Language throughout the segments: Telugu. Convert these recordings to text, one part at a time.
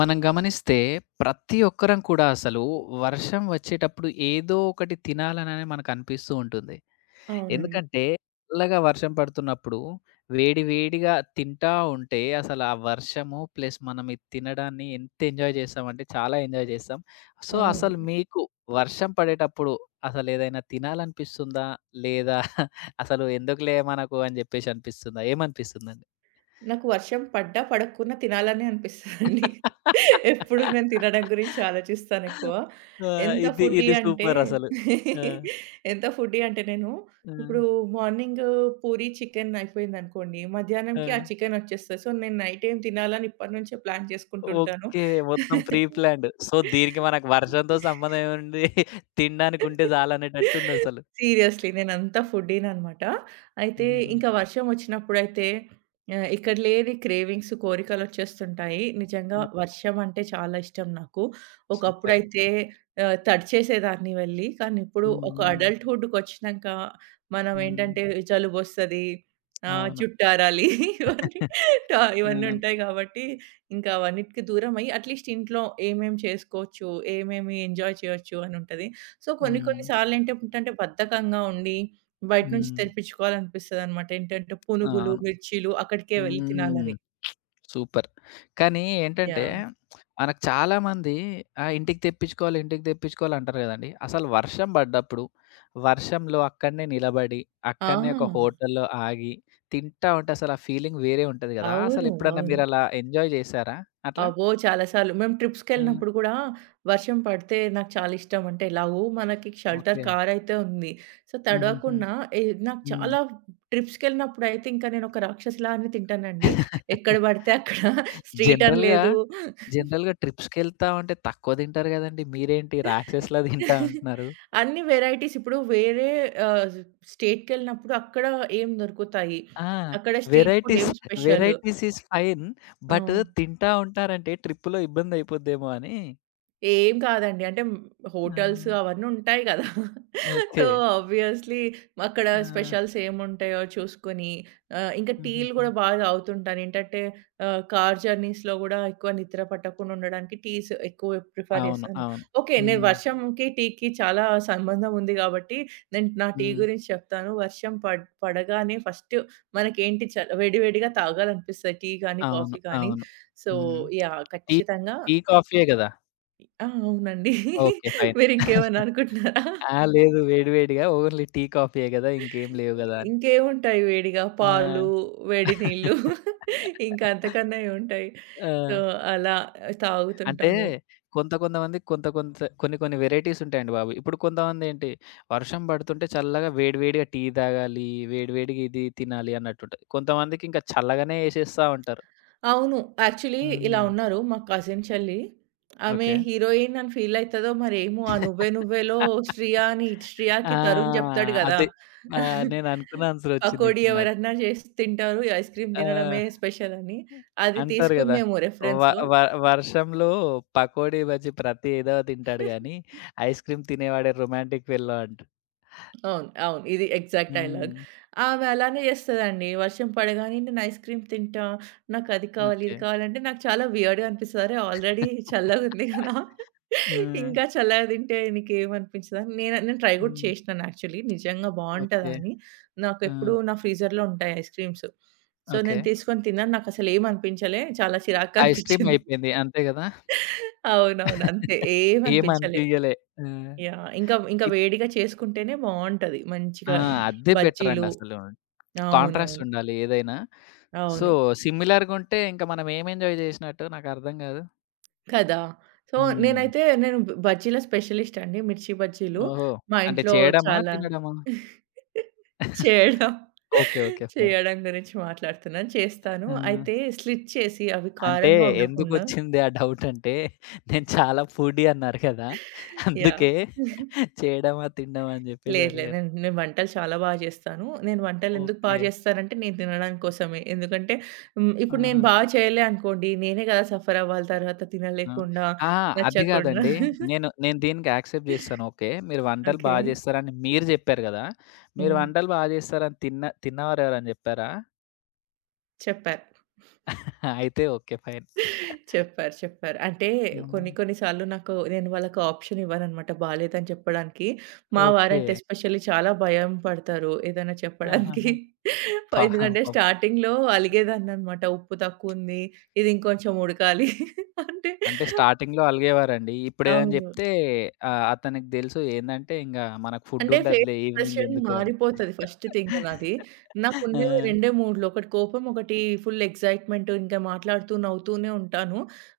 మనం గమనిస్తే ప్రతి ఒక్కరం కూడా అసలు వర్షం వచ్చేటప్పుడు ఏదో ఒకటి తినాలననే మనకు అనిపిస్తూ ఉంటుంది. అవునండి. ఎందుకంటే చల్లగా వర్షం పడుతున్నప్పుడు వేడి వేడిగా తింటా ఉంటే అసలు ఆ వర్షము ప్లస్ మనం ఇది తినడాన్ని ఎంత ఎంజాయ్ చేస్తామంటే చాలా ఎంజాయ్ చేస్తాం. సో, అసలు అవును. మీకు వర్షం పడేటప్పుడు అసలు ఏదైనా తినాలనిపిస్తుందా? లేదా అసలు ఎందుకులే మనకు అని జెప్పేసి అనిపిస్తుందా? ఏమనిపిస్తుందండి? నాకు వర్షం పడ్డా, పడకున్నా తినాలనే అనిపిస్తదండి. ఎప్పుడు నేను తినడం గురించి ఆలోచిస్తానెక్కువ. ఆ! ఎంత ఇది, ఫుడ్డీ ఇది అంటే సూపరసలు. ఆ! ఎంత ఫుడ్డీ అంటే నేను ఆ! ఇప్పుడు మార్నింగ్ పూరి, చికెన్ అయిపోయిందనుకోండి, ఆ! మధ్యాహ్నంకి ఆ చికెనొచ్చేస్తది. సో, నేను నైట్ ఏం తినాలని ఇప్పటి నుంచే ప్లాన్ చేసుకుంటుంటాను. ఓకే. మొత్తం ప్రీ ప్లాన్డ్. సో, దీనికి మనకు వర్షంతో సంబంధం ఏముంది? తినడానికి ఉంటే చాలనేటట్టుందసలు. సీరియస్‌లీ. నేనంతా ఫుడ్డీననమాట. అయితే హుహుహు. ఇంకా వర్షం వచ్చినప్పుడైతే ఇక్కడ లేని క్రేవింగ్స్, కోరికలొచ్చేస్తుంటాయి. నిజంగా ఓహ్! వర్షం అంటే చాలా ఇష్టం నాకు. సూపర్. ఒకప్పుడైతే తడిచేసేదాన్ని వెళ్ళి. కానీ ఇప్పుడు హ్మ్. ఒక హ్మ్. అడల్ట్‌హుడ్‌కొచ్చినంక హ్మ్. మనమేంటంటే జలుబొస్తది, అవును. జుట్టారాలి ఇవన్నీ ట ఇవన్నీ అవును. ఉంటాయి కాబట్టి, ఇంకా అవన్నిటికి దూరమై అట్‌లీస్ట్ ఇంట్లో ఏమేం చేసుకోవచ్చు, ఏమేమి ఎంజాయ్ చేయొచ్చు అనుంటది. సో, కొన్ని హ్మ్. కొన్ని సార్లేంటి ఏంటంటే బద్ధకంగా ఉండి, బయట నుంచి హ్మ్. తెప్పించుకోవాలనిపిస్తదనమాట. ఏంటంటే పునుగులు, అవును. మిర్చీలు అక్కడికే వెళ్లి హ్మ్. తినాలని. సూపర్. కానీ ఏంటంటే, యాహ్! మనకు చాలామంది ఇంటికి తెప్పించుకోవాలి, ఇంటికి తెప్పించుకోవాలి అంటారు కదండీ! అసలు వర్షం పడ్డప్పుడు, వర్షంలో అక్కడనే నిలబడి, అక్కడనే ఒక ఆ! హోటల్‌లో ఆగి, తింటా ఉంటే అసలు ఆ ఫీలింగ్ వేరే ఉంటది కదా! అసలు అవును. ఎప్పుడన్నా అవును. మీరు అలా ఎంజాయ్ చేశారా అట్లా? అబ్బో! చాలా సార్లు. మేము ఆ! ట్రిప్స్‌కెళ్ళినప్పుడు కూడా వర్షం పడితే నాకు చాలా ఇష్టం. అంటే ఎలాగో మనకి షెల్టర్ ఓకే. కారైతే ఉంది. సో, హుహుహు. తడవకుండా ఏ నాకు హ్మ్. చాలా ట్రిప్స్‌కెళ్ళినప్పుడైతే ఇంకా నేను ఒక రాక్షసిలానే తింటానండి. ఎక్కడ పడితే అక్కడ స్ట్రీట్ అని జనరల్‌గా, లేదు. జనరల్‌గా ట్రిప్స్‌కెళ్తా ఉంటే తక్కువ తింటారు కదండీ! మీరేంటి రాక్షసులా తింటా అంటున్నారు? అన్ని వేరైటీస్ ఇప్పుడు వేరే ఆహ్, స్టేట్‌కెళ్ళినప్పుడు అక్కడ ఏం దొరుకుతాయి? ఆ! అక్కడ స్ట్రీట్ ఫుడ్ వెరైటీస్, ఏం స్పెషల్? Varieties is fine. ఆ! బట్ తింటా ఉంటారంటే ట్రిప్‌లో ఇబ్బందయిపోద్దేమో అని. ఏం కాదండి. అంటే ఆ! హోటల్స్ అవన్నీ ఉంటాయి గదా! So, okay. ఆబ్వియస్‌లీ అక్కడ ఆ! స్పెషల్స్ ఏముంటాయో చూసుకొని ఇంకా టీలు హుహుహు. గూడా బాగా తాగుతుంటాను. ఏంటంటే కార్ జర్నీస్‌లో గూడా ఎక్కువ నిద్ర పట్టకుండా ఉండడానికి టీస్ ఎక్కువ ప్రిఫర్ అవును. జేస్తాను. అవును. ఓకే. నేను హ్మ్. వర్షంకి, టీకి చాలా సంబంధం ఉంది గాబట్టి నేను నా టీ హ్మ్. గురించి చెప్తాను. వర్షం పడగానే ఫస్ట్ మనకేంటి వేడి వేడిగా తాగాలనిపిస్తది టీ గానీ, అవును. కాఫీ గానీ. అవును. సో, హ్మ్. యాహ్! టీ, ఖచ్చితంగా టీ, కాఫీయే గదా! ఆ! అవునండి. ఓకే. ఫైన్. మీరింకేమన్నా అనుకుంటున్నారా? ఆ! లేదు వేడి వేడిగా ఓన్లీ టీ, కాఫీయే గదా! ఇంకేం లేవు గదా! అని. ఇంకేముంటాయి వేడిగా పాలు, ఆ! వేడి నీళ్ళు ఇంకా అంతకన్నా ఏముంటాయి. ఆ! సో, అలా అంటే తాగుతుంటాము. కొంత కొంతమంది కొంత కొంత కొన్ని కొన్ని వెరైటీస్ ఉంటాయండి బాబు. ఇప్పుడు కొంతమందేంటి వర్షం పడుతుంటే చల్లగా వేడి వేడిగా టీ తాగాలి, వేడి వేడిగా ఇది తినాలి అన్నట్టుంటది. కొంతమందికి ఇంకా చల్లగానే ఏసేస్తా ఉంటారు. అవును. యాక్చువల్లీ ఇలా హ్మ్. ఉన్నారు మా కజిన్ చెల్లి. ఆమె ఓకే. హీరోయిన్ అని ఫీల్ అయితదో మరేమో ఆ 'నువ్వే నువ్వేలో' శ్రియ అని ఆ! శ్రియకి తరుణ్ చెప్తాడు గదా! అదే. ఆ! నేను అనుకున్న ఆన్సర్ వచ్చింది పకోడీ ఇప్పుడు నాకు. ఎవరన్నా చేసి తింటారు. ఐస్ క్రీమ్ ఆ! తినడమే స్పెషల్ అని. అది అంటారు గదా! తీసుకుందేమో వ రిఫరెన్స్. వ వర్షంలో పకోడీ, బజ్జీ ప్రతి ఎదవ తింటాడు గానీ, ఐస్ క్రీమ్ తినేవాడే రొమాంటిక్ ఫెల్లో అంటారు. అవును. అవును. ఇది ఎగ్జాక్ట్ డైలాగ్. హ్మ్. ఆమె అలానే చేస్తదండి. వర్షం పడగానే నేను ఐస్ క్రీమ్ తింటా, నాకది కావాలి, ఓకే. ఇది కావాలంటే నాకు చాలా వియర్డ్‌గా అనిపిస్తది. అరే! ఆల్రెడీ చల్లగుంది కదా! ఆ! ఇంకా చల్లగా తింటే నీకేమనిపించదని నేను నేను ట్రై గూడా హ్మ్. చేసినాను యాక్చువల్లీ. నిజంగా బావుంటదా ఓకే. అని. ఆ! నాకెప్పుడూ నా ఫ్రీజర్‌లో ఉంటాయి ఐస్ క్రీమ్స్. So, okay. నేను తీసుకొని తిన్నాను. నాకసలేమనిపించలే. చాలా చిరాగ్గా ఐస్ క్రీమ్ అనిపించింది. అయిపోయింది. అంతే గదా! అవునవును. అంతే. ఏమనిపించలే. ఏమనిపియలే. ఆ! యాహ్! ఇంకా ఇప్ వేడిగా చేసుకుంటేనే బావుంటది. ఆ! మంచిగా అదే బెటరండి బజ్జీలు. అసలు. అవునవును. కాంట్రాస్ట్ ఉండాలి ఏదైనా. సో, అవును. సిమిలర్‌గుంటే ఇంక మనం ఏం ఎంజాయ్ జేసినట్టు నాకర్థం గాదు. కదా! సో, హ్మ్. నేనైతే నేను బజ్జీల స్పెషలిస్ట్ అండి. మిర్చి బజ్జీలు. ఓహో! మా అంటే ఇంట్లో చేయడమా? చాలా తినడమా? చేయడం, ఓకే. ఓకే. ఫైన్. చేయడం గురించి మాట్లాడుతున్నాను. చేస్తాను. ఆ! అయితే స్లిట్ చేసి అవి అంటే కారంగా ఉండకుండా ఎందుకొచ్చింది ఆ డౌటంటే నేను చాలా ఫుడీ అన్నారు కదా! యాహ్! అందుకే చేయడమా? తినడమా? అని జెప్పేసి లేదు లేదు. అడిగాను. నేను నేను వంటలు చాలా బాగా చేస్తాను. నేను వంటలు ఎందుకు బాగా ఓకే. చేస్తానంటే, నేను తినడానికి కోసమే. ఎందుకంటే ఇప్పుడు నేను ఆహా! బాగా చేయలే అనుకోండి, నేనే కదా సఫర్ అవ్వాలి తర్వాత అవును. తినలేకుండా, అహా! అది నచ్చకుండా. గాదండి. నేను నేను దీనికి యాక్సెప్ట్ జేస్తాను. ఓకే. మీరు వంటలు బా ఓకే. జేస్తారని మీరు జెప్పారు గదా! మీరు హ్మ్. వంటలు బా జేస్తారని తిన్నవారు ఎవరైనా జెప్పారా? చెప్పారు. అయితే ఓకే. ఫైన్. చెప్పారు. చెప్పారు. అంటే కొన్ని హ్మ్. కొన్ని సార్లు నాకు నేను వాళ్ళకి ఆప్షన్ ఇవ్వననమాట బాలేదని చెప్పడానికి. మా ఓకే. వారంటే ఎస్పెషల్లీ చాలా భయం పడతారు ఏదైనా చెప్పడానికి. ఆహాహా! ఎందుకంటే పాపం. స్టార్టింగ్‌లో అలిగేదాన్ననమాట. ఉప్పు తక్కువుంది, ఇది ఇంకొంచెం ఉడకాలి అంటే అంటే స్టార్టింగ్‌లో అలిగేవారండి. ఇప్పుడేదైనా అవును. జెప్తే అతనికి దెలుసు ఏందంటే ఇంగ మనకు ఫుడ్ అంటే ఫేస్ ఉండదులే ఈవినింగ్ ఎక్స్‌ప్రెషన్ ఎందుకు అని. మారిపోతది ఫస్ట్ థింగ్ నాది. ఆ! నాకుండేవి రెండే మూడ్‌లు. ఒకటి కోపం, ఒకటి ఫుల్ ఎక్సైట్‌మెంట్. ఇంకా మాట్లాడుతూ నవ్వుతూనే ఉంటాను.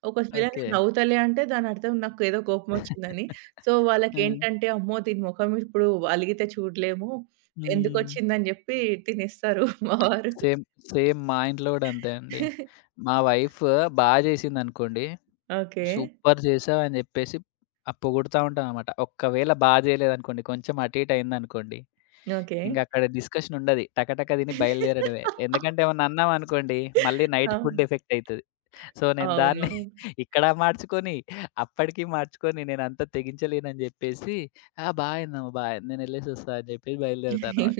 ఒకవేళ ఓకే. నేను నవ్వుతలే అంటే దానర్థం నాకేదో కోపమొచ్చిందని. సో, ఆ! వాళ్ళకేంటంటే అమ్మో! దీని మొఖం ఇప్పుడు అలిగితే చూడలేము. హ్మ్. ఎందుకొచ్చిందని జెప్పి తినేస్తారు మా వారు. సేమ్, సేమ్ మా ఇంట్లో గూడా అంతే అండి. మా వైఫ్ బా జేసిందనుకోండి, ఓకే. "సూపర్ చేసావు" అని జెప్పేసి పొగుడుతా ఉంటాననమాట. ఒక్కవేళ బా జేయలేదనుకోండి, కొంచెం అటు ఇటు అయిందనుకోండి, ఓకే. ఇంగక్కడ డిస్కషన్ ఉండది. టకటక తిని బయలుదేరడమే. ఎందుకంటే ఏమన్నా అన్నామనుకోండి, మళ్ళీ నైట్ అవును. ఫుడ్ ఎఫెక్ట్ అయితది. సో, నేను దాన్ని అవునవును. ఇక్కడ మార్చుకొని, అప్పటికి మార్చుకొని, నేనంత తెగించలేనని జెప్పేసి, "ఆ! బా అయిందమ్మ, బా అయింది. నేనెళ్ళేసొస్తా" అని జెప్పేసి బయలుదేరతా అనమాట.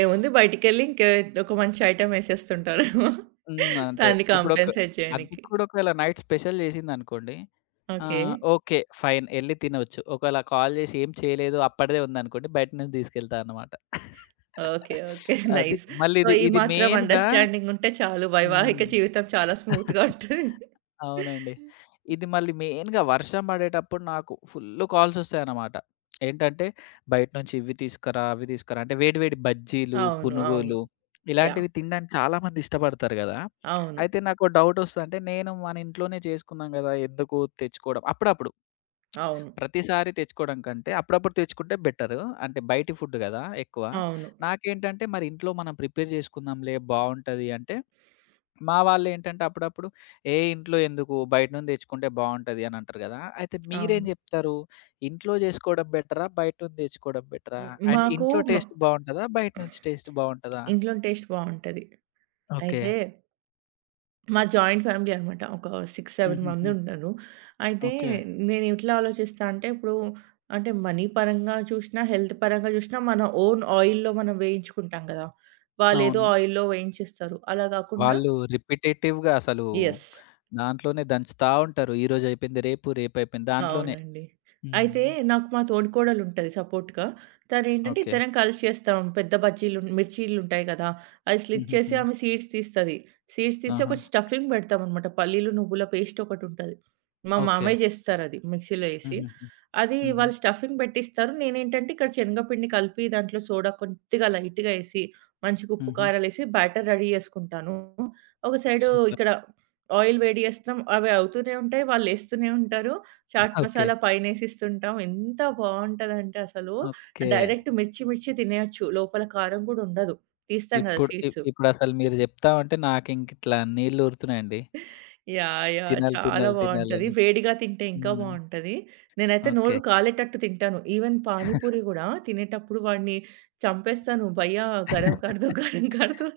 ఏముంది బయటికెళ్ళి ఇంక ఒక మంచి ఐటెమ్ ఏసేస్తుంటారేమో. హ్మ్. అంతే. దాన్ని ఇప్పుడొక కాంపెన్సేట్ అది చేయనికి. కూడా ఒకవేళ నైట్ స్పెషల్ చేసిందనుకోండి. ఓకే. ఓకే. ఫైన్ ఎళ్లి తినొచ్చు. ఒకవేళ కాల్ చేసి ఏం చేయలేదు అప్పటిదే ఉందనుకోండి బయట నుంచి తీసుకెళ్తా అన్నమాట. ఓకే. ఓకే. అది. నైస్. మళ్ళీ సో, ఇది ఈ ఇది మాత్రం మెయిన్‌గా అండర్‌స్టాండింగ్ ఉంటే చాలు వైవాహిక హ్మ్. జీవితం చాలా స్మూత్‌గా ఉంటది. అవునండి. ఇది మళ్ళీ మెయిన్‌గా వర్షం పడేటప్పుడు నాకు ఫుల్లు కాల్సొస్తాయన్నమాట. ఏంటంటే బయట నుంచి ఇవి తీసుకురా, అవి తీసుకురా అంటే వేడి వేడి బజ్జీలు, అవును. అవును. పునుగులు యాహ్! ఇలాంటివి తినడానికి చాలా మంది ఇష్టపడతారు గదా! అవును. అయితే నాకో డౌటొస్తది. అంటే నేను మన ఇంట్లోనే చేసుకున్నాం గదా! ఎందుకు తెచ్చుకోవడం. అప్పుడప్పుడు అవును. ప్రతిసారి తెచ్చుకోవడం కంటే అప్పుడప్పుడు తెచ్చుకుంటే బెటరు. అంటే బయటి ఫుడ్ గదా! ఎక్కువ. అవును. నాకేంటంటే మరి ఇంట్లో మనం ప్రిపేర్ చేసుకుందాంలే బావుంటది అంటే మా వాళ్ళేంటంటే అప్పుడప్పుడు, "ఏ ఇంట్లో ఎందుకు బయట నుండి తెచ్చుకుంటే బావుంటది" అని అంటారు గదా! అయితే మీరేం అవును. జెప్తారు? ఇంట్లో జేసుకోవడం బెటరా? బయట నుండి తెచ్చుకోవడం బెటరా? అండ్ మాకు ఇంట్లో మ టేస్ట్ బావుంటదా? బయట నుంచి టేస్ట్ బావుంటదా? ఇంట్లో టేస్ట్ బావుంటది. ఓకే. అయితే మా జాయింట్ ఫ్యామిలీ అనమాట. ఒక 6, 7 హుహుహు. మందున్నారు. అయితే ఓకే. నేనెట్లా ఆలోచిస్తా అంటే, ఇప్పుడు అంటే మనీ పరంగా చూసినా, హెల్త్ పరంగా చూసినా మన ఓన్ ఆయిల్‌లో మనం వేయించుకుంటాం గదా! వాళ్ళేదో అవును. ఆయిల్‌లో వేయించిస్తారు. అలా గాకుండా వాళ్ళు రిపిటేటివ్‌గా అసలు యెస్. దాంట్లోనే దంచుతా ఉంటారు. ఈరోజు అయిపోయింది రేపు, రేపు అయిపోయింది దాంట్లోనే. అవునండి. హ్మ్. అయితే నాకు మా తోడికోడలుంటది సపోర్ట్‌గా. తనేంటంటే ఓకే. ఇద్దరం కలిసి చేస్తాం. పెద్ద బజ్జీలు, మిర్చీలుంటాయి కదా! అవి స్లిట్ చేసి హుహుహు. ఆమె సీడ్స్ తీస్తది. సీడ్స్ తీసి ఆహా! ఒక స్టఫింగ్ పెడతామనమాట. పల్లీలు, నువ్వుల పేస్ట్ ఒకటుంటది. మా ఓకే. మామయ్య చేస్తారది మిక్సీలో ఏసి. హుహుహు. అది హుహు. వాళ్ళు స్టఫింగ్ పెట్టిస్తారు. నేనేంటంటే ఇక్కడ శనగపిండి కలిపి దాంట్లో సోడా కొద్దిగా లైట్‌గా ఏసి, మంచిగా ఉప్పు, హుహు. కారాలేసి బ్యాటర్ రెడీ చేసుకుంటాను. ఒక సైడు సూపర్. ఇక్కడ ఆయిల్ వేడి చేస్తాం. అవి అవుతూనే ఉంటాయి. వాళ్ళేస్తూనే ఉంటారు. చాట్ ఓకే. మసాలా పైనేసిస్తుంటాం. ఎంత బావుంటదంటే అసలు ఓకే. డైరెక్ట్ మిర్చి, మిర్చి తినేయొచ్చు. లోపల కారం గూడా ఉండదు. తీస్తాం గదా ఇప్పుడు ఇప్ సీడ్స్. ఇప్పుడసలు మీరు జెప్తా ఉంటే నాకింకిట్లా నీళ్లు ఊరుతున్నాయండి. యాహ్! యాహ్! తినాలి, చాలా తినాలి, బావుంటది. తినాలని. వేడిగా తింటే ఇంకా హ్మ్. బావుంటది. నేనైతే ఓకే. నోరు కాలేటట్టు తింటాను. ఈవెన్ పానీ పూరి గూడా తినేటప్పుడు వాడిని చంపేస్తాను. "భయ్యా గరం కర్ దో, గరం కర్ దో"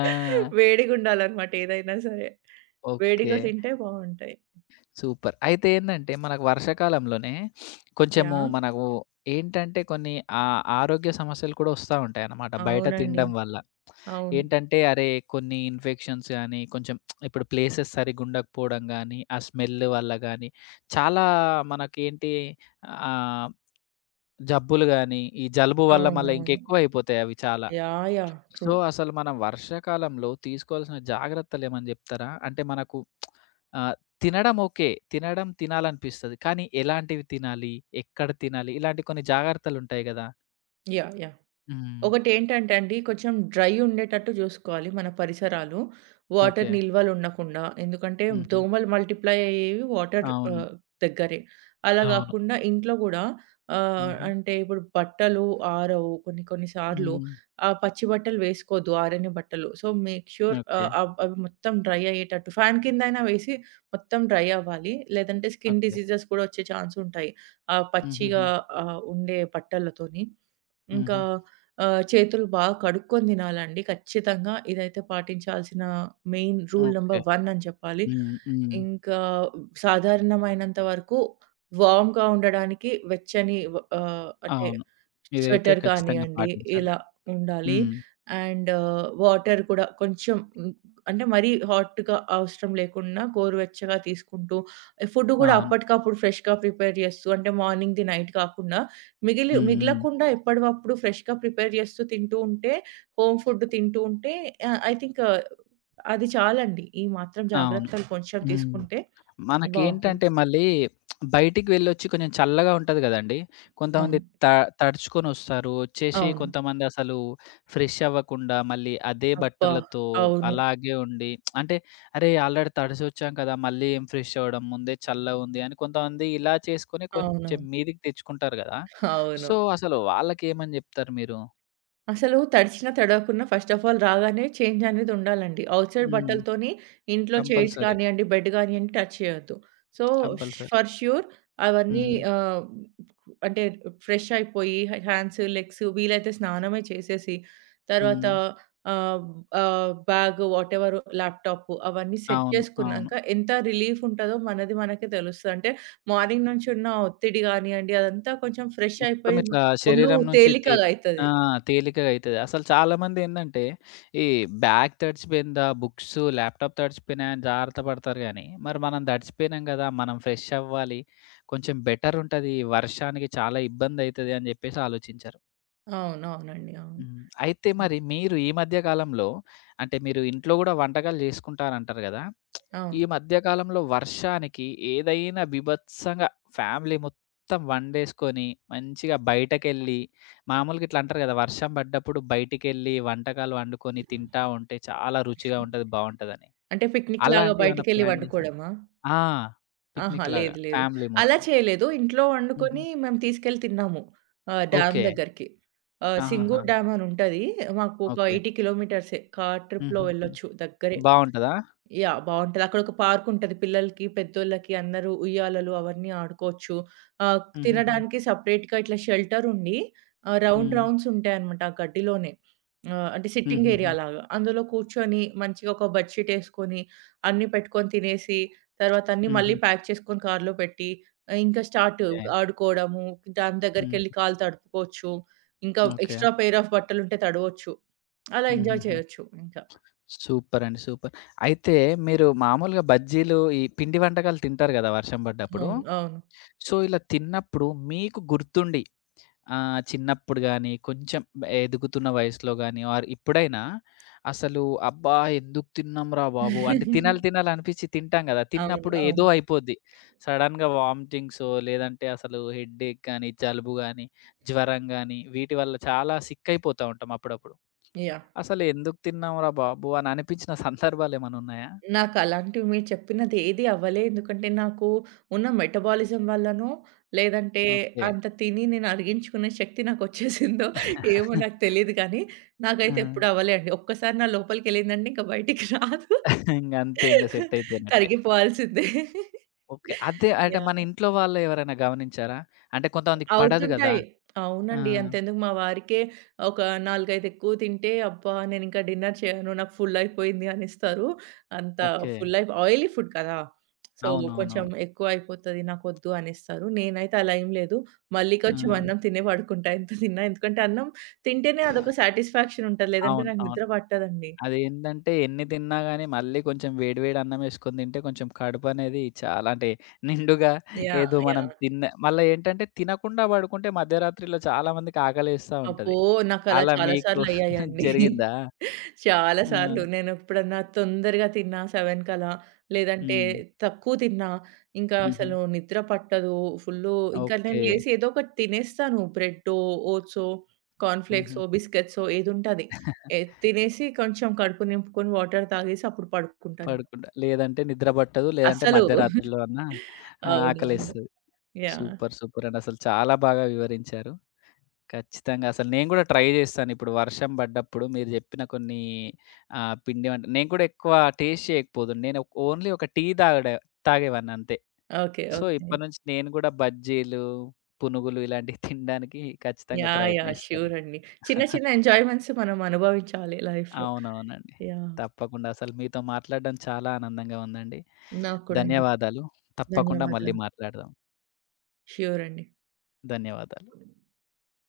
ఆ! వేడిగుండాలన్నమాట ఏదైనా సరే. ఓకే. వేడిగా తింటే బావుంటాయి. సూపర్. అయితే ఏందంటే, మనకు వర్షాకాలంలోనే కొంచెము యాహ్! మనకు ఏంటంటే, కొన్ని ఆరోగ్య సమస్యలు కూడా ఒస్తా ఉంటాయన్నమాట బయట అవునండి. తినడం వల్ల. అవును. ఏంటంటే, అరే కొన్ని ఇన్ఫెక్షన్స్ గానీ, కొంచెం ఇప్పుడు ప్లేసెస్ సరిగ్గుండకపోవడం గానీ, ఆ స్మెల్ వల్ల గానీ, చాలా మనకేంటి ఆహ్, జబ్బులు గాని, ఈ జలుబు వల్ల మళ్ళా అవునవును. ఇంకెక్కువైపోతాయి అవి చాలా. యాహ్! యాహ్! ట్రూ. సో, అసలు మనం వర్షాకాలంలో తీసుకోవాల్సిన జాగ్రత్తలేమన్నా జెప్తారా? అంటే మనకు ఆహ్, తినడం ఓకే. తినడం తినాలనిపిస్తది. కానీ ఎలాంటివి తినాలి? ఎక్కడ తినాలి? ఇలాంటి కొన్ని జాగ్రత్తలుంటాయి గదా! యాహ్! యాహ్! హ్మ్. ఒకటేంటంటే అండి, కొంచెం డ్రై ఉండేటట్టు జూసుకోవాలి మన పరిసరాలు. Water okay. నిల్వలు ఉండకుండా. ఎందుకంటే హుహు. దోమలు మల్టిప్లై అయ్యేవి వాటర్ అవును. దగ్గరే. అలా అవును. గాకుండా ఇంట్లో గూడా హుహు. అంటే ఇప్పుడు బట్టలు ఆరవు కొన్ని కొన్ని సార్లు. హ్మ్. ఆ పచ్చి బట్టలు వేసుకోవద్దు ఆరని బట్టలు. So, make sure okay. అవి మొత్తం డ్రై అయ్యేటట్టు ఫ్యాన్ కిందైనా వేసి మొత్తం డ్రై అవ్వాలి. లేదంటే స్కిన్ ఓకే. డిసీజెస్ కూడా వచ్చే ఛాన్స్ ఉంటాయి. ఆ హుహుహు. పచ్చిగా ఉండే బట్టలతోని. ఇంకా హుహు. చేతులు బాగా కడుక్కొని తినాలండి ఖచ్చితంగా. ఇదైతే పాటించాల్సిన మెయిన్ రూల్ ఓకే. నంబర్ 1 అని చెప్పాలి. హ్మ్. హ్మ్. ఇంకా సాధారణమైనంత వరకు వార్మ్‌గా ఉండడానికి వెచ్చని అంటే అవును. ఇదైతే స్వెటర్ ఖచ్చితంగా కానియండి పాటించాలి. ఇలా ఉండాలి. హ్మ్. అండ్ వాటర్ కూడా కొంచెం అంటే మరీ హాట్‌గా అవసరం లేకుండా గోరువెచ్చగా తీసుకుంటూ, ఫుడ్ కూడా అవును. అప్పటికప్పుడు ఫ్రెష్‌గా ప్రిపేర్ చేస్తూ అంటే మార్నింగ్‌ది నైట్ కాకుండా మిగిలి హ్మ్. హ్మ్. మిగలకుండా ఎప్పటివప్పుడు ఫ్రెష్‌గా ప్రిపేర్ చేస్తూ తింటూ ఉంటే, హోమ్ ఫుడ్ తింటూ ఉంటే ఐ థింక్ అది చాలండి. ఈ మాత్రం అవును. జాగ్రత్తలు కొంచెం హ్మ్. తీసుకుంటే బావుంటుంది. మనకేంటంటే మళ్ళీ బయటికి వెళ్ళొచ్చి కొంచెం చల్లగా ఉంటది గదండీ! కొంతమంది అవును. త తడుచుకొనొస్తారు. వచ్చేసి అవును. కొంతమందసలు ఫ్రెష్ అవ్వకుండా మళ్ళీ అదే అబ్బా! బట్టలతో అవును. అలాగే ఉండి అంటే అరే! ఆల్రెడీ తడిసొచ్చాం కదా! మళ్ళీ ఏం ఫ్రెష్ అవ్వడం ముందే చల్లగుంది అని కొంతమంది ఇలా చేసుకొని అవునవును. కొంచెం మీదికి తెచ్చుకుంటారు గదా! అవును. సో, అసలు వాళ్ళకేమని జెప్తారు మీరు? అసలు తడిచినా, తడవకున్నా ఫస్ట్ ఆఫ్ ఆల్ రాగానే చేంజ్ అనేది ఉండాలండి. ఔట్ సైడ్ హ్మ్. బట్టలతోని ఇంట్లో చైర్స్ కంపల్సరీ. కానియండి, బెడ్ కానియండి టచ్ చేయొద్దు. So, compulsory. ఫర్ ష్యూర్ అవన్నీ హ్మ్. ఆహ్, అంటే ఫ్రెష్ అయిపోయి హ్యాండ్స్, లెగ్స్ వీలైతే స్నానమే చేసేసి, తర్వాత హ్మ్. ఆహ్, బ్యాగ్ వాటెవర్ ల్యాప్‌టాప్ అవన్నీ సెట్ అవును. అవును. చేసుకున్నాక ఎంత రిలీఫ్ ఉంటదో మనది మనకే తెలుస్తది. అంటే మార్నింగ్ నుంచి ఉన్న ఒత్తిడి కానియండి అదంతా కొంచెం ఫ్రెష్ మొత్తం అయిపోయి ఇట్లా ఒళ్ళు శరీరం నుంచి తే తేలికగా ఆ! అయితది. తేలికగా అయితది. అసలు చాలామందేందంటే, ఈ బ్యాగ్ తడిచిపోయిందా, బుక్స్, ల్యాప్‌టాప్ తడిచిపోయినాయి అని జాగ్రత్త పడతారు గానీ, మరి మనం తడిచిపోయినాం గదా! మనం ఫ్రెష్ అవ్వాలి. కొంచెం బెటర్ ఉంటది. వర్షానికి చాలా ఇబ్బందయితది అని జెప్పేసి ఆలోచించరు. అవునవునండి. అవును. హ్మ్. అయితే మరి మీరు ఈ మధ్య కాలంలో అంటే మీరు ఇంట్లో గూడా వంటకాలు జేసుకుంటారంటారు గదా! ఈ అవును. మధ్య కాలంలో వర్షానికి ఏదైనా బీభత్సంగా ఫ్యామిలీ మొత్తం వండేసుకొని, మంచిగా బయటకెళ్ళి మామూలుగా ఇట్లా అంటారు గదా! వర్షం పడ్డప్పుడు బయటికెళ్ళి వంటకాలు వండుకొని తింటా ఉంటే చాలా రుచిగా ఉంటది, బావుంటదని. అంటే పిక్నిక్‌లాగా అలాంటివి ఏమైనా బయటికెళ్ళి ప్లాన్ జేసారా? వండుకోవడమా? ఆ! ఆహా! పిక్నిక్ లాగా లేదు, లేదు. ఫ్యామిలీ అలా మొత్తం. చేయలేదు. ఇంట్లో హుహు. వండుకొని మేము తీసుకెళ్ళి తిన్నాము. Dam okay. దగ్గరికి. ఆహాహా! సింగూర్ డ్యామ్ అని ఉంటది. మాకు ఒక ఓకే. 80 కిలోమీటర్సే. కార్ ట్రిప్‌లో హుహుహు. వెళ్ళొచ్చు దగ్గరే. బావుంటదా? యాహ్! బావుంటది. అక్కడొక పార్కుంటది. పిల్లలకి, పెద్దోళ్ళకి అందరూ ఉయ్యాలలు అవన్నీ ఆడుకోవచ్చు. ఆహ్, హుహుహు. తినడానికి సెపరేట్‌గా ఇట్లా షెల్టరుండి రౌండ్ హ్మ్. రౌండ్స్ ఉంటాయన్నమాట ఆ గడ్డిలోనే. అంటే సిట్టింగ్ హుహుహు. ఏరియా లాగా. అందులో కూర్చొని మంచిగా ఒక బెడ్ షీటేసుకొని, అన్నీ పెట్టుకొని తినేసి, తర్వాత అన్నీ హుహు. మళ్ళీ ప్యాక్ చేసుకొని కార్‌లో పెట్టి, ఆహ్, ఇంకా స్టార్ట్ ఓకే. ఆడుకోవడము, డామ్ హ్మ్. దగ్గరికెళ్ళి కాళ్ళు తడుపుకోవచ్చు. ఇంకా ఓకే. ఎక్స్‌ట్రా పెయిర్ ఆఫ్ బట్టలుంటే తడవొచ్చు. అలా ఎంజాయ్ హుహుహు. చేయొచ్చు ఇంకా. సూపర్ అండి. సూపర్. అయితే మీరు మామూలుగా బజ్జీలు, ఈ పిండి వంటకాలు తింటారు గదా! వర్షం పడ్డప్పుడు. అవును. అవును. సో, ఇలా తిన్నప్పుడు మీకు గుర్తుండి ఆ! చిన్నప్పుడు గాని, కొంచెం ఎదుగుతున్న వయసులో గాని ఆర్ ఇప్పుడైనా అసలు అబ్బా! ఎందుకు తిన్నాంరా బాబు! అంటే తినాలి తినాలి అనిపించి తింటాం గదా! అవును. తిన్నప్పుడు అవును. ఏదో అయిపోద్ది. సడెన్‌గా వామిటింగ్సో లేదంటే అసలు హెడ్‌ఏక్ గాని, జలుబు గాని, జ్వరం గాని వీటి వల్ల చాలా సిక్ అయిపోతా ఉంటాం అప్పుడప్పుడు. యాహ్! అసలు ఎందుకు తిన్నాంరా బాబు! అని అనిపించిన సందర్భాలేమన్నా ఉన్నాయా? నాకలాంటివి మీరు చెప్పినది ఏది అవ్వలే. ఎందుకంటే నాకు ఉన్న మెటబాలిజం వల్లనో, లేదంటే ఓకే. అంత తిని నేను అరిగించుకునే శక్తి నాకొచ్చేసిందో ఏమో నాకు తెలీదు కానీ, ఆ! నాకైతే ఎప్పుడు అవ్వలే అండి. ఒక్కసారి నా లోపలికెళ్ళిందంటే ఇంక బయటికి రాదు. ఇంగంతే ఇంగ సెట్ అయిపోయినట్టే. కరిగిపోవాల్సిందే. ఓకే. అదే అంటే మన యాహ్! ఇంట్లో వాళ్ళు ఎవరైనా గమనించారా? అంటే కొంతమందికి పడదు గదా! అవుతుంటాయి. ఆ! అవునండి. అంతెందుకు మా వారికే ఒక 4, 5 ఎక్కువ తింటే అబ్బా! నేనింకా డిన్నర్ చేయను. నాకు ఫుల్ అయిపోయింది అనిస్తారు. అంత ఓకే. ఫుల్ అయిపో ఆయిలీ ఫుడ్ కదా! సో, హ్మ్. కొంచెం అవునవునవును. ఎక్కువ అయిపోతది నాకొద్దు అనేస్తారు. నేనైతే అలా ఏం లేదు. మళ్ళీ హ్మ్. ఆ! కొంచెం అన్నం తినే పడుకుంటా ఎంత తిన్నా. ఎందుకంటే అన్నం తింటేనే అదొక సాటిస్ఫాక్షన్ ఉంటది. లేదంటే అవును. నాకు అవును. నిద్ర పట్టదండి. అదేంటంటే ఎన్ని తిన్నా గాని మళ్ళీ కొంచెం వేడి వేడి అన్నం ఏసుకొని తింటే కొంచెం కడుపనేది చాలా అంటే నిండుగా యాహ్! ఏదో మనం యాహ్! తిన్న మళ్ళా ఏంటంటే తినకుండా పడుకుంటే మధ్యరాత్రిలో చాలా మందికి ఆకలేస్తా అబ్బో! ఉంటది. నాకలా అలా చాలా మీకు సార్లు అయ్యాయండి. జరిగిందా? చాలా ఆ! సార్లు. నేనెప్పుడన్నా తొందరగా తిన్నా 7 కలా, లేదంటే హ్మ్. తక్కువ తిన్నా, ఇంకా హుహు. అసలు నిద్ర పట్టదు. ఫుల్లు ఇంకా నేను ఓకే. లేసి ఏదో ఒకటి తినేస్తాను. బ్రెడ్డో, ఓట్సో, హుహు. కార్న్‌ఫ్లేక్సో, బిస్కెట్సో ఏదుంటది. ఏ తినేసి కొంచెం కడుపు నింపుకొని వాటర్ తాగేసి అప్పుడు పడుకుంటానింక. పడుకుంటా. లేదంటే నిద్ర పట్టదు. లేదంటే అస్సలు మధ్యరాత్రిలో అన్నా అవునవును. ఆకలేస్తది. యాహ్! సూపర్. సూపర్ అండి. అసలు చాలా బాగా వివరించారు. ఖచ్చితంగా అసలు నేను గూడా ట్రై జేస్తాను. ఇప్పుడు వర్షం బడ్డప్పుడు మీరు జెప్పిన కొన్ని పిండి వంటలు నేను కూడా ఎక్కువ టేస్ట్ చేయకపోదును. నేను ఓన్లీ ఒక టీ తాగేవాడినంతే. ఓకే. So, okay. ఇప్పటి నుంచి నేను గూడా బజ్జీలు, పునుగులు ఇలాంటివి తినడానికి ఖచ్చితంగా యాహ్! యాహ్! ప్రయత్నిస్తాను. ష్యూర్ అండి. చిన్న చిన్న ఎంజాయ్‌మెంట్స్ మనం అనుభవించాలి లైఫ్‌లో. అవునవునండి. యాహ్! తప్పకుండా. అసలు మీతో మాట్లాడడం చాలా ఆనందంగా ఉందండి. నాకు కూడా అండి. ధన్యవాదాలు. తప్పకుండా మళ్ళీ ధన్యవాదాలు. మాట్లాడదాం. ష్యూర్ అండి. ధన్యవాదాలు.